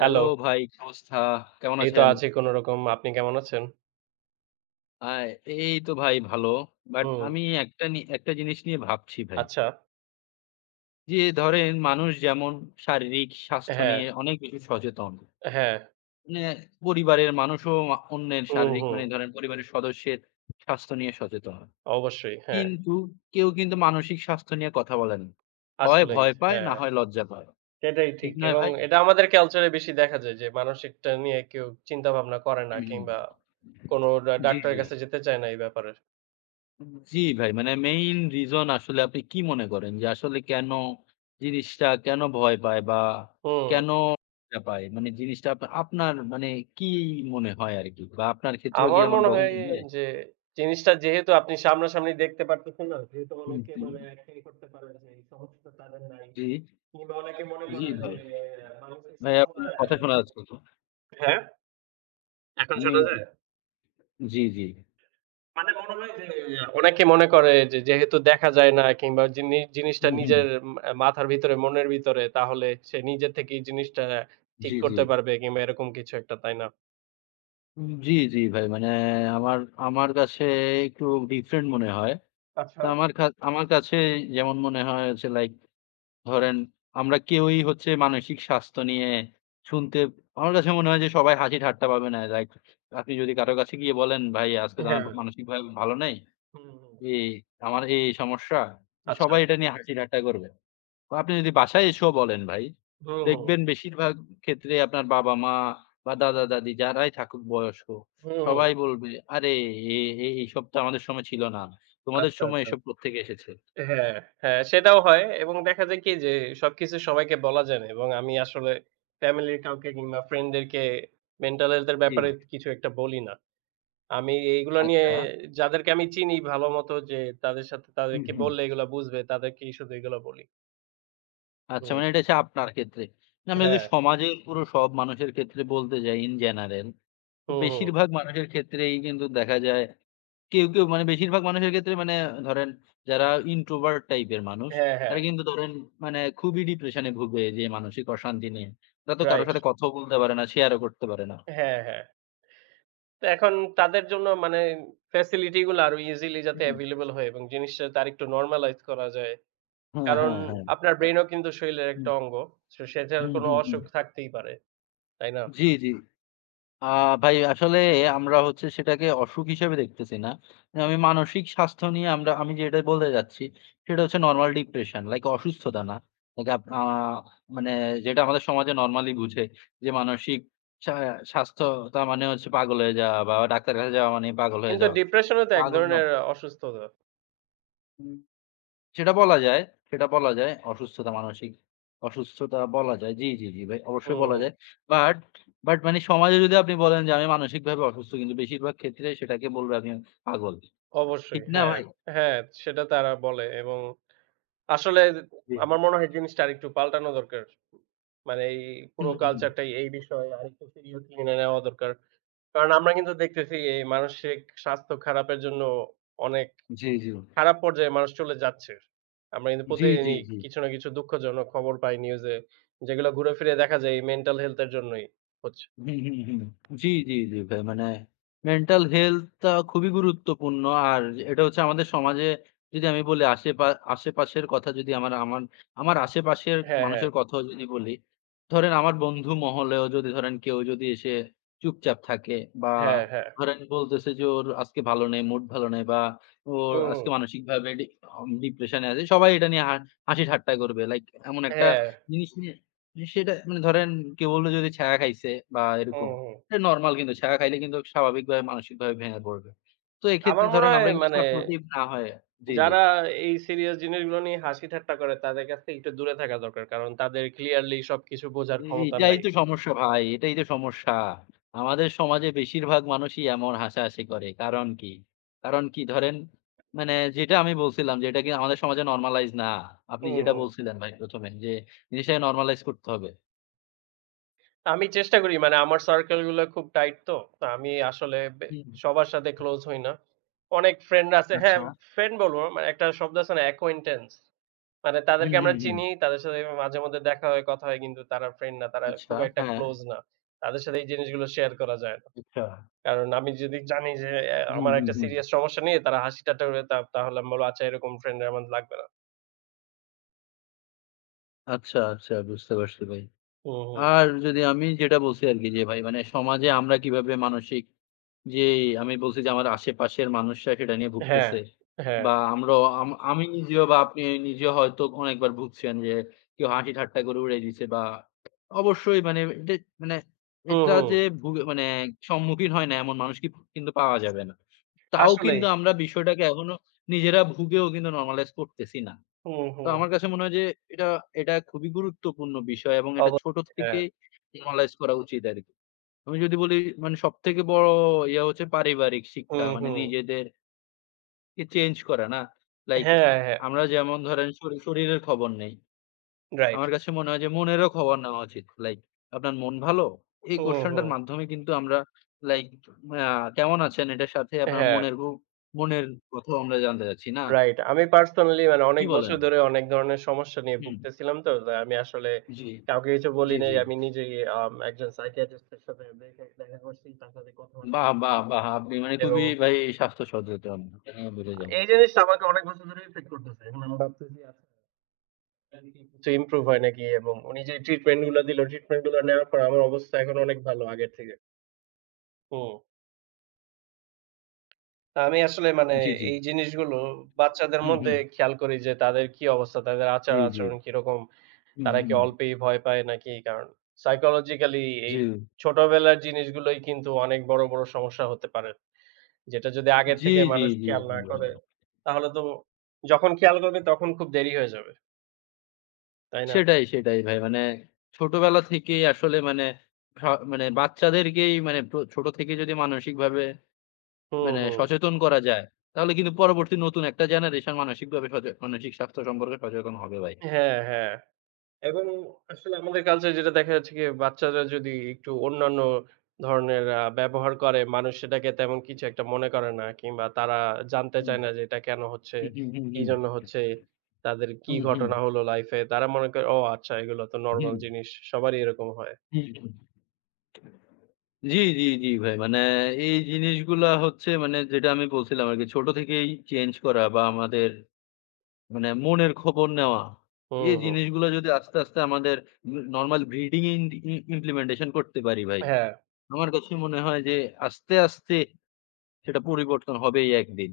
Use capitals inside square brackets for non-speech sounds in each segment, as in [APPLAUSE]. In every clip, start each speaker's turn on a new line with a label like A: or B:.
A: Hello,
B: ভাই, কি অবস্থা? কেমন
A: এই তো
B: আছেন?
A: আছি কোনরকম। আপনি কেমন আছেন?
B: আ এই তো ভাই ভালো। বাট
A: হুম,
B: আমি একটা জিনিস নিয়ে ভাবছি ভাই।
A: আচ্ছা।
B: যে ধরেন মানুষ যেমন শারীরিক স্বাস্থ্য
A: হ্যাঁ,
B: নিয়ে অনেক বেশি সচেতন।
A: হ্যাঁ।
B: মানে পরিবারের মানুষও অন্যের
A: হুম,
B: শারীরিক
A: হুম।
B: মানে ধরেন পরিবারের সদস্যের স্বাস্থ্য নিয়ে সচেতন।
A: অবশ্যই, হ্যাঁ।
B: কিন্তু কেউ কিন্তু মানসিক স্বাস্থ্য নিয়ে কথা বলে না। হয়
A: আসলেই,
B: ভয় পায়
A: হ্যাঁ।
B: না হয় লজ্জা পায়।
A: সেটাই
B: ঠিক
A: ঠিক।
B: নয়
A: এবং
B: ভাই?
A: এটা আমাদের কালচারে বেশি দেখা যায় যে মানসিকটা নিয়ে কেউ চিন্তাভাবনা করে না
B: হুম,
A: কিংবা
B: হুম।
A: কোনো ডা
B: জি,
A: ডাক্তারের
B: জি।
A: কাছে যেতে চায় না এই ব্যাপারে।
B: জি ভাই, মানে মেইন রিজন আসলে আপনি কি মনে করেন যে আসলে কেন জিনিসটা কেন ভয় পায় বা
A: হুম।
B: কেন লজ্জা পায়? মানে জিনিসটা আপনার মানে কি মনে হয় আরকি? বা আপনার ক্ষেত্রেও কি
A: আমার
B: এমন
A: মনে হয়
B: কখনো হয়?
A: যে জিনিসটা যেহেতু আপনি সামনাসামনি দেখতে পারতেছেন না, যেহেতু
B: হুম,
A: অনেকে
B: হুম।
A: মানে একটাই করতে পারে যে এই সমস্যাটা তাদের নাই।
B: জি,
A: কিংবা অনেকে মনে
B: জি
A: করে যে
B: ভাই।
A: মানুষের
B: ভাই আপনার
A: সমস্যা।
B: কথা শোনা যাচ্ছে তো।
A: হ্যাঁ? এখন
B: নি
A: শোনা যায়?
B: জি, জি।
A: মানে মনে হয় যে অনেকে মনে করে যে যেহেতু দেখা যায় না কিংবা জিনিসটা
B: হুম, হুম।
A: নিজের মাথার ভিতরে, মনের ভিতরে তাহলে সে নিজে থেকেই জিনিসটা ঠিক
B: জি, জি।
A: করতে পারবে কিংবা এরকম কিছু একটা, তাই না?
B: জি, জি ভাই। মানে আমার আমার কাছে একটু ডিফারেন্ট মনে হয়। তো
A: আচ্ছা,
B: আমার কাছে যেমন মনে হয় হচ্ছে লাইক ধরেন আমরা কেউই হচ্ছে মানসিক স্বাস্থ্য নিয়ে শুনতে আমার কাছে মনে হয় যে সবাই হাসি ঠাট্টা পাবে না। লাইক আপনি যদি কারো কাছে গিয়ে বলেন, "ভাই আজকে তো আমার
A: হ্যাঁ।
B: মানসিকভাবে ভালো নাই।
A: হুম, হুম।
B: এই আমার এই সমস্যা।"
A: আচ্ছা।
B: সবাই এটা নিয়ে হ্যাঁ। হাসি ঠাট্টা করবে। তো আপনি যদি বাসায় এসেও বলেন ভাই,
A: হুম, হুম।
B: দেখবেন বেশিরভাগ ক্ষেত্রে আপনার বাবা-মা বা দাদা-দাদি যারাই থাকুক বয়স্ক,
A: হুম, হুম।
B: সবাই বলবে, "আরে এ এ এইসব তো আমাদের সময় ছিল না। তোমাদের
A: আচ্ছা,
B: সময়
A: আচ্ছা।
B: এসব কোত্থেকে এসেছে?"
A: হ্যাঁ, হ্যাঁ সেটাও হয় এবং দেখা যায় কি যে সবকিছু সবাইকে বলা যায় না এবং আমি আসলে ফ্যামিলির কাউকে কিংবা ফ্রেন্ডদেরকে মেন্টাল হেলথ এর
B: জি,
A: ব্যাপারে কিছু একটা বলি না। আমি এইগুলা নিয়ে
B: আচ্ছা।
A: যাদেরকে আমি চিনি ভালোমতো যে তাদের সাথে
B: হুম,
A: তাদেরকে
B: হুম।
A: বললে এগুলা বুঝবে, তাদেরকেই শুধু এগুলা বলি।
B: আচ্ছা,
A: হুম।
B: মানে এটা হচ্ছে আপনার ক্ষেত্রে। না, আমি যদি
A: হ্যাঁ।
B: সমাজের পুরো সব মানুষের ক্ষেত্রে বলতে যাই in general, তো
A: হুম, হুম।
B: বেশিরভাগ মানুষের ক্ষেত্রেই কিন্তু দেখা যায় কেউ, মানে বেশিরভাগ মানুষের ক্ষেত্রে মানে ধরেন যারা introvert টাইপের মানুষ,
A: হ্যাঁ, হ্যাঁ।
B: তারা কিন্তু ধরেন মানে খুবই ডিপ্রেশন এ ভুগে যে মানসিক অশান্তি নিয়ে। তারা তো কারো
A: রাইট।
B: সাথে কথাও বলতে পারে না, শেয়ার ও করতে পারে না।
A: হ্যাঁ, হ্যাঁ। তো এখন তাদের জন্য মানে ফ্যাসিলিটি গুলো আরো ইজিলি যাতে
B: হুম।
A: এভেইলেবল হয় এবং জিনিসটা তার একটু নরমালাইজ করা যায়।
B: হ্যাঁ,
A: কারণ
B: হ্যাঁ, হ্যাঁ।
A: আপনার ব্রেইনও কিন্তু শরীরের একটা
B: হুম,
A: অঙ্গ। সো সেটার
B: হুম,
A: কোনো
B: হুম, হুম।
A: অসুখ থাকতেই পারে। তাই না?
B: জি, জি। আ ভাই আসলে আমরা হচ্ছে সেটাকে অসুখ হিসেবে দেখতেছি না। আমি মানসিক স্বাস্থ্য নিয়ে আমি যেটা বলতে যাচ্ছি সেটা হচ্ছে নরমাল ডিপ্রেশন লাইক অসুস্থতা না। লাইক আপ আ মানে যেটা আমাদের সমাজে নরমালি বুঝে যে মানসিক সা স্বাস্থ্যতা মানে হচ্ছে পাগল হয়ে যাওয়া বা ডাক্তারের কাছে যাওয়া মানেই পাগল হয়ে
A: কিন্তু
B: যাওয়া।
A: ডিপ্রেশনও তো এক
B: পাগল না
A: ধরনের অসুস্থতা।
B: সেটা বলা যায়, সেটা বলা যায়। অসুস্থতা মানসিক অসুস্থতা বলা যায়। জি ভাই অবশ্যই
A: হুম,
B: বলা
A: হুম।
B: যায়। বাট, বাট মানে সমাজে যদি আপনি বলেন যে আমি মানসিকভাবে অসুস্থ কিন্তু বেশিরভাগ ক্ষেত্রে সেটাকে বলবে আপনি পাগল। ঠিক
A: অবশ্যই।
B: না
A: হ্যাঁ,
B: ভাই?
A: হ্যাঁ সেটা তারা বলে এবং আসলে
B: জি।
A: আমার মনে হয় জিনিসটা আরেকটু পাল্টানো দরকার। মানে এই পুরো
B: হুম, হুম।
A: কালচারটাই এই বিষয়ে আরেকটু সিরিয়াসলি নেওয়া দরকার। কারণ আমরা কিন্তু দেখতেছি এই মানসিক স্বাস্থ্য খারাপের জন্য অনেক
B: জি, জি।
A: খারাপ পর্যায়ে মানুষ চলে যাচ্ছে। আমরা কিন্তু
B: জি, জি,
A: প্রতিদিনই
B: জি।
A: কিছু না কিছু দুঃখজনক খবর পাই নিউজে। যেগুলো ঘুরে ফিরে দেখা যায় এই মেন্টাল হেলথ এর জন্যই হচ্ছে।
B: হুম, হুম, হুম। জি ভাই। মানে মেন্টাল হেলথটা খুবই গুরুত্বপূর্ণ। আর এটা হচ্ছে আমাদের সমাজে যদি আমি বলি আশেপাশের কথা যদি আমার আমার আমার আশেপাশের
A: হ্যাঁ, হ্যাঁ,
B: মানুষের কথাও যদি বলি, ধরেন আমার বন্ধু মহলেও যদি ধরেন কেউ যদি এসে চুপচাপ থাকে বা
A: হ্যাঁ, হ্যাঁ।
B: ধরেন বলতেছে যে ওর আজকে ভালো নেই, মুড ভালো নেই বা ওর
A: হুম, হুম।
B: আজকে মানসিকভাবে ডিপ্রেশন এ আছে। সবাই এটা নিয়ে হাসি ঠাট্টা করবে। লাইক এমন একটা
A: হ্যাঁ,
B: জিনিস নিয়ে সেটা মানে ধরেন কেউ বলল যদি ছায়া খাইছে বা
A: হুম,
B: এরকম।
A: হুম।
B: এটা নরমাল কিন্তু ছায়া খাইলে কিন্তু স্বাভাবিকভাবে মানসিকভাবে ভেঙে পড়বে। তো
A: আমার
B: এক্ষেত্রে
A: মনে
B: ধরেন
A: হয়
B: আমরা কিন্তু
A: মানে
B: সাপোর্টিভ না হয়ে জি, জি।
A: যারা এই সিরিয়াস জিনিসগুলো নিয়ে হাসি ঠাট্টা করে তাদের কাছ থেকে একটু দূরে থাকা দরকার। কারণ তাদের ক্লিয়ারলি সবকিছু বোঝার ক্ষমতা
B: এটাই
A: নাই।
B: তো সমস্যা ভাই, এটাই তো সমস্যা। আমাদের সমাজে বেশিরভাগ মানুষই এমন হাসাহাসি করে। কারণ কি? কারণ কি ধরেন মানে যেটা আমি বলছিলাম যে এটা কি আমাদের সমাজে নরমালাইজ না। আপনি
A: হুম,
B: যেটা
A: হুম।
B: বলছিলেন ভাই ১ম এ যে জিনিসটাকে নরমালাইজ করতে হবে।
A: আমি চেষ্টা করি মানে আমার সার্কেল গুলো খুব টাইট তো। তো আমি আসলে
B: হুম,
A: সবার সাথে ক্লোজ হই না। অনেক ফ্রেন্ড আছে হ্যাঁ,
B: আচ্ছা।
A: ফ্রেন্ড বলবো না, মানে একটা শব্দ আছে না অ্যাকোয়েন্টেন্স। মানে
B: হুম,
A: তাদেরকে আমরা
B: হুম, হুম।
A: চিনি, তাদের সাথে মাঝে মধ্যে দেখা হয়, কথা হয় কিন্তু তারা ফ্রেন্ড না। তারা
B: আচ্ছা,
A: খুব একটা
B: হ্যাঁ।
A: ক্লোজ না। তাদের সাথে এই জিনিসগুলো শেয়ার করা যায় না।
B: আচ্ছা।
A: কারণ আমি যদি জানি যে
B: হুম,
A: আমার
B: হুম,
A: একটা
B: হুম।
A: সিরিয়াস সমস্যা নিয়ে তারা হাসি ঠাট্টা করে তাহলে আমি বলব, "আচ্ছা এরকম ফ্রেন্ড আমার লাগবে না।"
B: আচ্ছা, আচ্ছা বুঝতে পারছি ভাই।
A: হুম, হুম।
B: আর যদি আমি যেটা বলছি আরকি যে ভাই মানে সমাজে আমরা কিভাবে মানসিক যে আমি বলছি যে আমার আশেপাশের মানুষরা সেটা নিয়ে
A: হ্যাঁ,
B: ভুগতেছে।
A: হ্যাঁ।
B: বা আমরাও আম আমি নিজেও বা আপনি নিজেও হয়তো অনেকবার ভুগছেন যে কেউ হাসি ঠাট্টা করে উড়াই দিছে বা অবশ্যই মানে এটা মানে
A: হুম,
B: এটা
A: হুম।
B: যে ভুগে মানে সম্মুখীন হয় না এমন মানুষ কি কিন্তু পাওয়া যাবে না। তাও
A: আসলেই।
B: কিন্তু আমরা বিষয়টাকে এখনো নিজেরা ভুগেও কিন্তু normalize করতেছি না।
A: হুম,
B: তো
A: হুম।
B: আমার কাছে মনে হয় যে এটা এটা খুবই গুরুত্বপূর্ণ বিষয় এবং এটা ছোট
A: অবশ্যই। হ্যাঁ।
B: থেকে হুম। নলেজ করা উচিত আরকি। আমি যদি বলি মানে সবথেকে বড় ইয়া হচ্ছে পারিবারিক শিক্ষা
A: হুম,
B: মানে
A: হুম।
B: নিজেদেরকে চেঞ্জ করা না? লাইক
A: হ্যাঁ,
B: আ
A: হ্যাঁ।
B: আমরা যেমন ধরেন শরীরের খবর নেই।
A: রাইট।
B: আমার কাছে মনে হয় যে মনেরও খবর নেওয়া উচিত। লাইক আপনার মন ভালো? এই
A: হুম, হুম।
B: কোয়েশ্চেনটার মাধ্যমে কিন্তু আমরা লাইক আ কেমন আছেন? এটার সাথে আপনার
A: হ্যাঁ,
B: মনের কথাও আমরা জানতে চাচ্ছি না?
A: রাইট। আমি পার্সোনালি মানে
B: কি
A: অনেক
B: বলেন?
A: বছর ধরে অনেক ধরনের সমস্যা নিয়ে
B: হুম,
A: ভুগতেছিলাম তো। তাই আমি আসলে
B: জি,
A: কাউকে কিছু বলি
B: জি,
A: নাই।
B: জি।
A: আমি নিজেই একজন সাইকিয়াট্রিস্ট এর সাথে দেখা দেখা করছি, তার সাথে কথাবার্তা
B: বাহ!
A: বলছি
B: বাহ! বাহ! আপনি মানে
A: এবং
B: খুবই ভাই স্বাস্থ্য সচেতন। হ্যাঁ, বলে যান।
A: এই জিনিসটা আমাকে অনেক বছর ধরেই ইফেক্ট করতেছে। এখন আমি ভাবতেছি আসলে কি কিছু ইমপ্রুভ হয় নাকি এবং উনি যে ট্রিটমেন্ট গুলো দিল, ট্রিটমেন্ট গুলো নেওয়ার পর আমার অবস্থা এখন অনেক ভালো আগের থেকে। হুম। তা আমি আসলে মানে
B: জি, জি।
A: এই জিনিসগুলো বাচ্চাদের
B: হুম,
A: মধ্যে
B: হুম।
A: খেয়াল করি যে তাদের কি অবস্থা, তাদের
B: জি, জি।
A: আচার-আচরণ কিরকম,
B: হুম,
A: তারা কি
B: হুম।
A: অল্পেই ভয় পায় নাকি? কারণ সাইকোলজিক্যালি এই
B: জি।
A: ছোটবেলার জিনিসগুলোই কিন্তু অনেক বড়, বড় সমস্যা হতে পারে। যেটা যদি আগের
B: জি,
A: থেকে
B: জি,
A: মানুষ
B: জি,
A: খেয়াল
B: জি
A: না
B: ভাই।
A: করে, তাহলে তো যখন খেয়াল করবে তখন খুব দেরি হয়ে যাবে। তাই না?
B: সেটাই, সেটাই ভাই। মানে ছোটবেলা থেকেই আসলে মানে মানে বাচ্চাদেরকেই মানে প্র ছোট থেকে যদি মানসিকভাবে
A: হুম,
B: মানে
A: হুম।
B: সচেতন করা যায়, তাহলে কিন্তু পরবর্তী নতুন একটা জেনারেশন মানসিকভাবে মানসিক স্বাস্থ্য সম্পর্কে সচেতন হবে ভাই।
A: হ্যাঁ, হ্যাঁ। এবং আসলে আমাদের কালচারে যেটা দেখা যাচ্ছে কি বাচ্চারা যদি একটু অন্যান্য ধরনের ব্যবহার করে, মানুষ সেটাকে তেমন কিছু একটা মনে করে না কিংবা তারা জানতে
B: হুম।
A: চায় না যে এটা কেন হচ্ছে,
B: হুম, হুম, হুম,
A: কিজন্য
B: হুম।
A: হচ্ছে, তাদের কি
B: হুম, হুম।
A: ঘটনা হলো লাইফে। তারা মনে করে, "ও আচ্ছা এগুলো তো নরমাল
B: হুম।
A: জিনিস। সবারই এরকম হয়।"
B: হুম, হুম। জি, জি, জি, ভাই। মানে এই জিনিসগুলা হচ্ছে মানে যেটা আমি বলছিলাম আরকি ছোট থেকেই চেঞ্জ করা বা আমাদের মানে মনের খবর নেওয়া।
A: হুম,
B: এই
A: হুম।
B: জিনিসগুলো যদি আস্তে, আস্তে আমাদের নরমাল ব্রিডিং এ ইন্ট ই ইমপ্লিমেন্টেশন করতে পারি ভাই।
A: হ্যাঁ,
B: আমার কাছে মনে হয় যে আস্তে, আস্তে সেটা পরিবর্তন হবেই একদিন।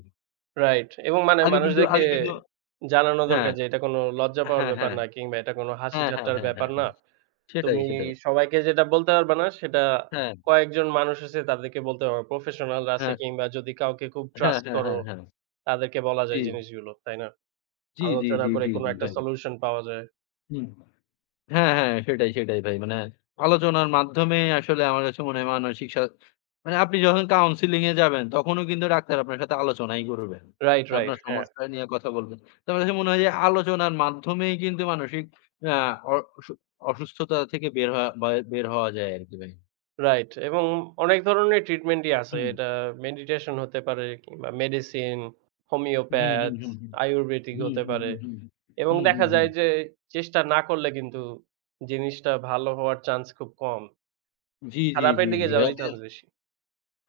A: রাইট। এবং মানে মানুষদেরকে
B: আগে কিন্তু
A: জানানো দরকার
B: হ্যাঁ,
A: যে এটা কোনো লজ্জা পাওয়ার
B: হ্যাঁ,
A: ব্যাপার
B: হ্যাঁ,
A: না কিংবা এটা কোনো হাসি
B: হ্যাঁ, হ্যাঁ,
A: ঠাট্টার
B: হ্যাঁ,
A: ব্যাপার
B: হ্যাঁ,
A: না।
B: হ্যাঁ। সেটাই,
A: তুমি
B: সেটাই।
A: সবাইকে যেটা বলতে পারবা না, সেটা
B: হ্যাঁ,
A: কয়েকজন মানুষ আছে তাদেরকে বলতে পারবা। প্রফেশনালরা আছে
B: হ্যাঁ,
A: কিংবা যদি কাউকে খুব
B: হ্যাঁ,
A: ট্রাস্ট
B: হ্যাঁ,
A: করো,
B: হ্যাঁ, হ্যাঁ।
A: তাদেরকে বলা
B: জি,
A: যায় জিনিসগুলো, তাই না?
B: জি, জি,
A: আলোচনা
B: জি,
A: করে
B: জি,
A: কোনো
B: জি,
A: একটা
B: ভাই।
A: সলিউশন পাওয়া যায়।
B: হুম। হ্যাঁ, হ্যাঁ। সেটাই, সেটাই ভাই। মানে আলোচনার মাধ্যমে আসলে আমার কাছে মনে হয় মানসিক মানে আপনি যখন কাউন্সেলিং এ যাবেন তখনও কিন্তু ডাক্তার আপনার সাথে আলোচনাই করবেন।
A: Right, right.
B: আপনার
A: হ্যাঁ,
B: সমস্যা নিয়ে কথা বলবেন। তো আমার কাছে মনে হয় যে আলোচনার মাধ্যমেই কিন্তু মানসিক আ অ অসু অসুস্থতা থেকে বের হওয়া যায় আরকি ভাই।
A: রাইট এবং অনেক ধরনের ট্রিটমেন্টই আছে।
B: হুম।
A: এটা মেডিটেশন হতে পারে কিংবা মেডিসিন,
B: হুম, হুম,
A: হোমিওপ্যাথ,
B: হুম, হুম।
A: আয়ুর্বেদিক
B: হুম,
A: হতে
B: হুম,
A: পারে
B: হুম, হুম।
A: এবং
B: হুম, হুম,
A: দেখা
B: হুম।
A: যায় যে চেষ্টা না করলে কিন্তু জিনিসটা ভালো হওয়ার চান্স খুব কম।
B: জি, জি,
A: খারাপের
B: জি,
A: দিকে
B: জি।
A: যাওয়ারই চান্স
B: [UNINTELLIGIBLE]
A: বেশি।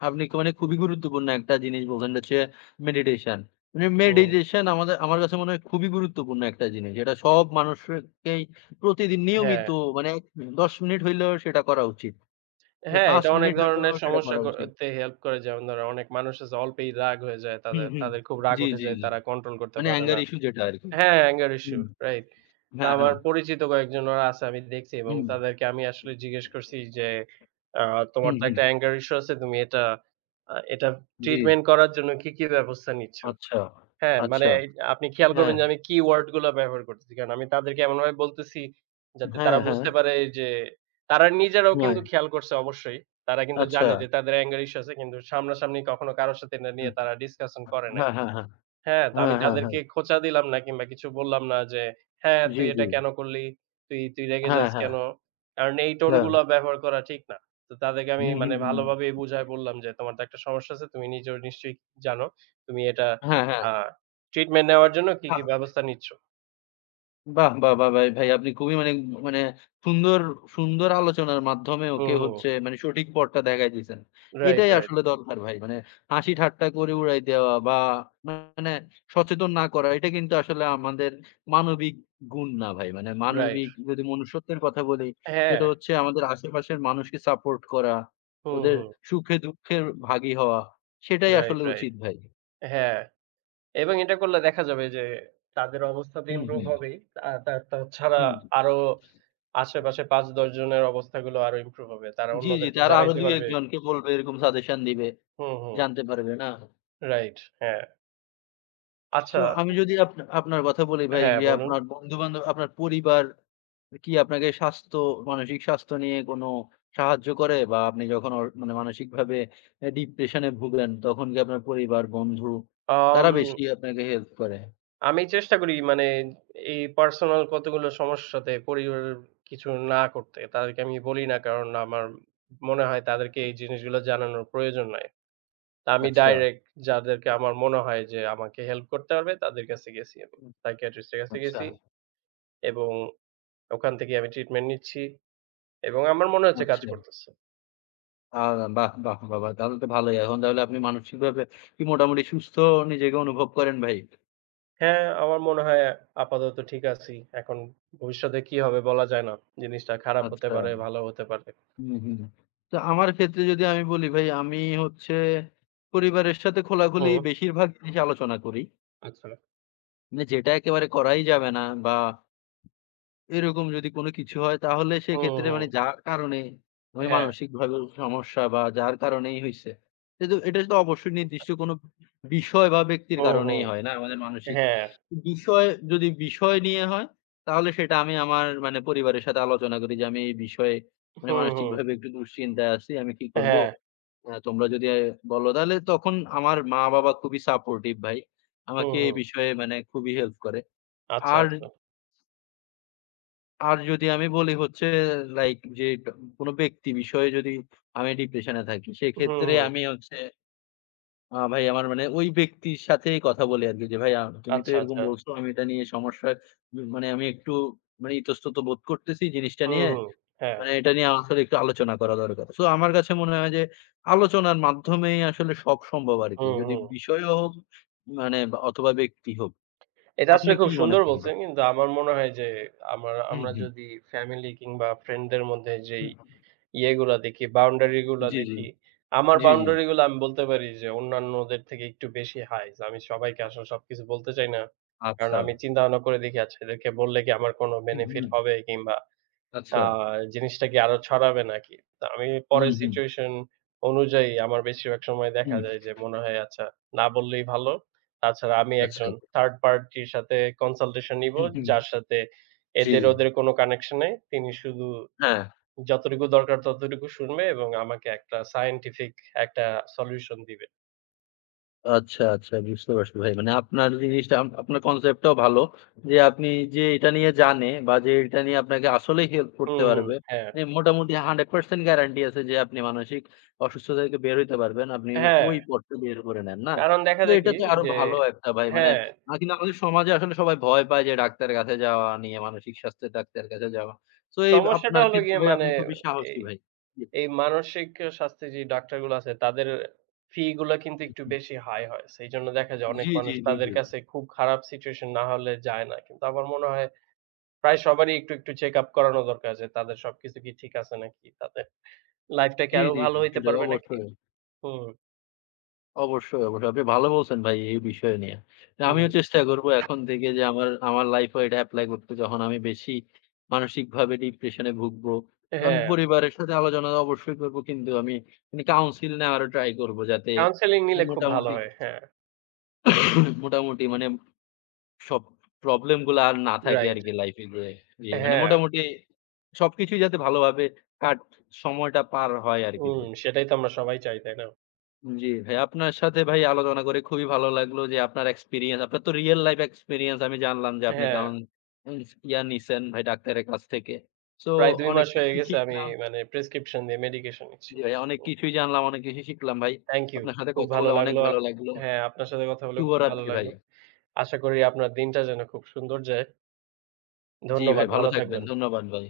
B: আপনি কি মানে খুবই গুরুত্বপূর্ণ একটা জিনিস বললেন এটা হচ্ছে মেডিটেশন। মানে
A: হুম,
B: মেডিটেশন আমার কাছে মনে হয় খুবই গুরুত্বপূর্ণ একটা জিনিস। এটা সব মানুষকেই প্রতিদিন
A: হ্যাঁ।
B: নিয়মিত মানে ১০ মিনিট হইলেও সেটা করা উচিত। মানে
A: হ্যাঁ,
B: ৫
A: এটা অনেক
B: মিনিট
A: ধরনের
B: হইলেও সেটা
A: সমস্যা
B: করা উচিত।
A: তে হেল্প করে। যেমন ধরেন অনেক মানুষ আছে অল্পেই রাগ হয়ে যায়
B: হুম,
A: তাদের।
B: হুম।
A: তাদের খুব রাগ
B: জি,
A: উঠে
B: জি,
A: যায়,
B: জি।
A: তারা কন্ট্রোল করতে
B: মানে
A: পারে
B: অ্যাঙ্গার
A: না।
B: ইস্যু যেটা আরকি।
A: হ্যাঁ, অ্যাঙ্গার ইস্যু,
B: হুম।
A: রাইট। তো
B: হ্যাঁ,
A: আমার
B: হ্যাঁ।
A: পরিচিত কয়েকজন ওরা আছে আমি দেখছি এবং
B: হুম,
A: তাদেরকে আমি আসলে জিজ্ঞেস করছি যে, আ "তোমার
B: হুম,
A: তো
B: হুম।
A: একটা অ্যাঙ্গার ইস্যু আছে। তুমি এটা
B: জি।
A: ট্রিটমেন্ট করার জন্য কি, কি ব্যবস্থা নিচ্ছ?"
B: আচ্ছা,
A: হ্যাঁ, মানে
B: আচ্ছা।
A: এই আপনি খেয়াল
B: হ্যাঁ,
A: করবেন যে আমি কি ওয়ার্ড গুলা ব্যবহার করতেছি। কারণ আমি তাদেরকে এমনভাবে বলতেছি যাতে
B: হ্যাঁ,
A: তারা
B: হ্যাঁ,
A: বুঝতে পারে যে তারা নিজেরাও
B: হ্যাঁ।
A: কিন্তু খেয়াল করছে অবশ্যই। তারা কিন্তু
B: আচ্ছা।
A: জানে যে তাদের anger issue আছে। কিন্তু সামনাসামনি কখনো কারো সাথে এটা নিয়ে
B: হুম।
A: তারা discussion করে নাই।
B: হ্যাঁ, হ্যাঁ, হ্যাঁ।
A: হ্যাঁ, তো
B: হ্যাঁ,
A: আমি
B: হ্যাঁ, হ্যাঁ।
A: তাদেরকে খোঁচা দিলাম না কিংবা কিছু বললাম না যে, "হ্যাঁ, তুই
B: জি, জি।
A: এটা কেন করলি? তুই তুই রেগে
B: হ্যাঁ,
A: যাস
B: হ্যাঁ,
A: কেন?" কারণ এই টোন
B: হ্যাঁ।
A: গুলা ব্যবহার করা ঠিক না। তো তাদেরকে
B: হুম,
A: আমি
B: হুম,
A: মানে
B: হুম।
A: ভালোভাবেই বুঝায় বললাম যে, "তোমার তো একটা সমস্যা আছে। তুমি নিজেও নিশ্চয়ই জানো। তুমি এটা
B: হ্যাঁ, হ্যাঁ।
A: আ ট্রিটমেন্ট নেওয়ার জন্য কি, কি
B: বাহ!
A: ব্যবস্থা নিচ্ছ?"
B: বাহ! বাহ! বাহ! ভাই, ভাই আপনি খুবই মানে মানে সুন্দর, সুন্দর আলোচনার মাধ্যমে
A: হুম,
B: ওকে
A: হুম।
B: হচ্ছে মানে সঠিক পথটা দেখায় দিছেন।
A: রাইট,
B: এটাই
A: রাইট,
B: আসলে দরকার ভাই। মানে হাসি ঠাট্টা করে উড়াই দেওয়া বা মানে সচেতন না করা এটা কিন্তু আসলে আমাদের মানবিক গুণ না ভাই। মানে
A: রাইট।
B: মানবিক যদি মনুষ্যত্বের কথা বলি
A: হ্যাঁ।
B: সেটা হচ্ছে আমাদের আশেপাশের মানুষকে সাপোর্ট করা,
A: হুম,
B: ওদের
A: হুম।
B: সুখে দুঃখের ভাগী হওয়া সেটাই
A: রাইট,
B: আসলে
A: রাইট।
B: উচিত ভাই।
A: হ্যাঁ। এবং এটা করলে দেখা যাবে যে তাদের অবস্থা তো
B: হুম,
A: ইমপ্রুভ
B: হুম,
A: হবেই। আ তা তাছাড়া
B: হুম।
A: আরো আশেপাশে ৫-১০ জনের অবস্থাগুলো আরো ইমপ্রুভ হবে। তারা
B: জি, জি।
A: অন্যদেরকে
B: তারা আরো
A: জানাইতে
B: ২-১
A: পারবে।
B: জনকে বলবে এরকম সাজেশন দিবে।
A: হুম, হুম।
B: জানতে পারবে, না?
A: রাইট, হ্যাঁ। আচ্ছা,
B: সো আমি যদি আপনার কথা বলি ভাই
A: হ্যাঁ,
B: যে
A: বলুন।
B: আপনার বন্ধু-বান্ধব, আপনার পরিবার কি আপনাকে মানসিক স্বাস্থ্য নিয়ে কোনো সাহায্য করে? বা আপনি যখন মানে মানসিকভাবে ডিপ্রেশন এ ভুগলেন তখন কি আপনার পরিবার, বন্ধু
A: আম
B: তারা বেশি আপনাকে হেল্প করে?
A: আমি চেষ্টা করি মানে এই পার্সোনাল কতগুলো সমস্যাতে পরিবারের কিছু না করতে। তাদেরকে আমি বলি না কারণ আমার মনে হয় তাদেরকে এই জিনিসগুলো জানানোর প্রয়োজন নাই। তা আমি
B: আচ্ছা।
A: ডাইরেক্ট যাদেরকে আমার মনে হয় যে আমাকে হেল্প করতে পারবে তাদের কাছে গেছি আমি।
B: হুম,
A: সাইকিয়াট্রিস্ট এর কাছে
B: আচ্ছা,
A: গেছি এবং ওখান থেকে আমি ট্রিটমেন্ট নিচ্ছি এবং আমার মনে হচ্ছে কাজ
B: আচ্ছা।
A: করতেছে।
B: আ বাহ! বাহ! বাবা! তাহলে তো ভালোই। এখন তাহলে আপনি মানসিকভাবে কি মোটামুটি সুস্থ নিজেকে অনুভব করেন ভাই?
A: হ্যাঁ, আমার মনে হয় আপাতত ঠিক আছি। এখন ভবিষ্যতে কি হবে বলা যায় না। জিনিসটা খারাপ হতে
B: আচ্ছা।
A: পারে, ভালো হতে পারে।
B: হুম, হুম। তো আমার ক্ষেত্রে যদি আমি বলি ভাই, আমি হচ্ছে পরিবারের সাথে খোলাখুলি
A: হুম।
B: বেশিরভাগ জিনিস আলোচনা করি।
A: আচ্ছা।
B: মানে যেটা একেবারে করাই যাবে না বা এরকম যদি কোনো কিছু হয় তাহলে
A: হুম,
B: সেক্ষেত্রে
A: হুম।
B: মানে যার কারণে আমি
A: হ্যাঁ।
B: মানসিকভাবে সমস্যা বা যার কারণেই হইছে। কিন্তু এটা তো অবশ্যই নির্দিষ্ট কোনো বিষয় বা ব্যক্তির
A: হুম, হুম।
B: কারণেই হয় না আমাদের মানসিক
A: হ্যাঁ।
B: বিষয় যদি বিষয় নিয়ে হয় তাহলে সেটা আমি আমার মানে পরিবারের সাথে আলোচনা করি যে আমি এই বিষয়ে মানে
A: হুম, হুম।
B: মানসিকভাবে একটু দুশ্চিন্তায় আছি। আমি কি করব?
A: হ্যাঁ।
B: তোমরা যদি বলো তাহলে তখন আমার মা-বাবা খুবই সাপোর্টিভ ভাই।
A: হুম,
B: আমাকে এই
A: হুম।
B: বিষয়ে মানে খুবই হেল্প করে।
A: আচ্ছা,
B: আর
A: আচ্ছা।
B: আর যদি আমি বলি হচ্ছে লাইক যে কোনো ব্যক্তি বিষয়ে যদি আমি ডিপ্রেশন এ থাকি,
A: হুম,
B: সেক্ষেত্রে
A: হুম।
B: আমি হচ্ছে ভাই আমার মানে ওই ব্যক্তির সাথেই কথা বলি আরকি যে, "ভাই তুমি তো
A: আচ্ছা,
B: এরকম
A: আচ্ছা।
B: বলছো, আমি এটা নিয়ে সমস্যায় মানে আমি একটু মানে ইতস্তত বোধ করতেছি জিনিসটা
A: হুম,
B: নিয়ে।
A: হুম। হ্যাঁ।
B: মানে এটা নিয়ে আমার আসলে একটু আলোচনা করা দরকার।" সো আমার কাছে মনে হয় যে আলোচনার মাধ্যমেই আসলে সব সম্ভব আরকি।
A: হুম,
B: যদি
A: হুম।
B: বিষয়ও হোক মানে বা অথবা ব্যক্তি হোক।
A: এটা
B: আপনি
A: আসলে খুব
B: কি মনে
A: সুন্দর
B: করেন ভাই?
A: বলছেন। কিন্তু আমার মনে হয় যে আমার
B: হুম,
A: আমরা
B: হুম।
A: যদি ফ্যামিলি কিংবা ফ্রেন্ডদের মধ্যে যেই
B: হুম, হুম।
A: ইয়েগুলা দেখি, বাউন্ডারি গুলা
B: জি, জি।
A: দেখি। আমার
B: জি, জি।
A: বাউন্ডারি গুলা আমি বলতে পারি যে অন্যান্যদের থেকে একটু বেশি হাই। যে আমি সবাইকে
B: আ
A: আসলে সবকিছু বলতে চাই না। কারণ
B: আচ্ছা।
A: আমি চিন্তা ভাবনা করে দেখি আচ্ছা এদেরকে বললে কি আমার কোনো
B: হুম,
A: বেনিফিট
B: হুম।
A: হবে কিংবা আ
B: আচ্ছা।
A: জিনিসটা কি আরো ছড়াবে নাকি? তো আমি পরে
B: হুম, হুম,
A: সিচুয়েশন অনুযায়ী আমার বেশিরভাগ সময় দেখা
B: হুম।
A: যায় যে মনে হয় আচ্ছা না বললেই ভালো। তাছাড়া আমি
B: আচ্ছা।
A: একজন থার্ড পার্টির সাথে কনসালটেশন নিবো।
B: হুম, হুম।
A: যার সাথে
B: জি।
A: এদের ওদের কোনো কানেকশন নাই। তিনি শুধু
B: হ্যাঁ।
A: যতটুকু দরকার ততটুকু শুনবে এবং আমাকে একটা সায়েন্টিফিক একটা সলিউশন দিবে।
B: আচ্ছা, আচ্ছা বুঝতে পারছি ভাই। মানে আপনার জিনিসটা আপনার কনসেপ্টটাও ভালো। যে আপনি যে এটা নিয়ে জানে বা যে এটা নিয়ে আপনাকে আসলেই হেল্প করতে
A: হুম, হুম।
B: পারবে।
A: হ্যাঁ,
B: মানে মোটামুটি 100% গ্যারান্টি আছে যে আপনি মানসিক অসুস্থতা থেকে বের হইতে পারবেন। আপনি
A: হ্যাঁ।
B: ওই পথটা বের করে নেন, না?
A: কারণ দেখা
B: তো
A: যায় কি
B: এটা তো আরো
A: যে
B: ভালো একটা ভাই। মানে
A: হ্যাঁ,
B: কিন্তু আমাদের সমাজে আসলে সবাই ভয় পায় যে ডাক্তারের কাছে যাওয়া নিয়ে, মানসিক স্বাস্থ্যের ডাক্তারের কাছে যাওয়া। সো এই
A: সমস্যাটা
B: আপনার
A: হলো
B: ক্ষেত্রে
A: গিয়ে
B: ভাই
A: মানে
B: আপনি খুবই
A: এই,
B: সাহসী ভাই। জি,
A: এই মানসিক স্বাস্থ্যের যে ডাক্তারগুলো আছে তাদের ফি গুলা কিন্তু
B: হুম,
A: একটু
B: হুম।
A: বেশি হাই হয়। সেইজন্য দেখা যায় অনেক
B: জি, জি,
A: মানুষ
B: জি,
A: তাদের
B: জি।
A: কাছে খুব খারাপ সিচুয়েশন না হলে যায় না। কিন্তু আমার মনে হয় প্রায় সবারই একটু, একটু চেক আপ করানো দরকার যে তাদের সবকিছু কি ঠিক আছে নাকি? তাদের লাইফ টা কি
B: জি,
A: আরো
B: জি,
A: ভালো
B: জি, জি
A: হইতে
B: ভাই
A: পারবে নাকি?
B: অবশ্যই।
A: হুম,
B: অবশ্যই, অবশ্যই। আপনি ভালো বলছেন ভাই এই বিষয় নিয়ে। না
A: হুম।
B: আমিও চেষ্টা করব এখন থেকে যে আমার আমার লাইফেও এটা এপ্লাই করতে যখন আমি বেশি মানসিকভাবে ডিপ্রেশন এ ভুগবো। তখন
A: হ্যাঁ।
B: পরিবারের সাথে আলোচনা তো অবশ্যই করব কিন্তু আমি মানে কাউন্সিল নেওয়ারও ট্রাই করব যাতে
A: কাউন্সেলিং
B: মানে
A: নিলে খুব ভালো
B: মোটামুটি
A: হয়। হ্যাঁ,
B: [CLEARS THROAT] মোটামুটি মানে সব প্রবলেম গুলা আর না থাকে
A: রাইট।
B: আরকি লাইফে যে জি, মানে
A: হ্যাঁ,
B: মোটামুটি সবকিছুই যাতে ভালোভাবে কাট সময়টা পার হয় আরকি।
A: হুম, সেটাই তো আমরা সবাই চাই, তাই না?
B: জি ভাই, আপনার সাথে ভাই আলোচনা করে খুবই ভালো লাগলো যে আপনার এক্সপেরিয়েন্স, আপনার তো রিয়াল লাইফ এক্সপেরিয়েন্স আমি জানলাম যে আপনি
A: হ্যাঁ,
B: কাউন উন্স ইয়া নিছেন ভাই ডাক্তারের কাছ থেকে। সো
A: প্রায় ২
B: অনেক
A: মাস হয়ে
B: কিছুই
A: গেছে আমি
B: শিখলাম।
A: মানে প্রেসক্রিপশন দিয়ে মেডিকেশন নিচ্ছি।
B: জি ভাই, অনেক
A: তো
B: কিছুই জানলাম, অনেক কিছুই শিখলাম ভাই।
A: Thank you.
B: আপনার সাথে
A: খুব
B: কথা
A: ভালো
B: বলে অনেক
A: লাগলো।
B: ভালো লাগলো।
A: হ্যাঁ, আপনার সাথে কথা বলে খুব ভালো
B: শুভরাত্রি ভাই।
A: লাগলো। আশা করি আপনার দিনটা যেন খুব সুন্দর যায়।
B: জি ভাই,
A: ধন্যবাদ।
B: ভালো
A: ভালো
B: থাকবেন।
A: থাকবেন।
B: ধন্যবাদ ভাই।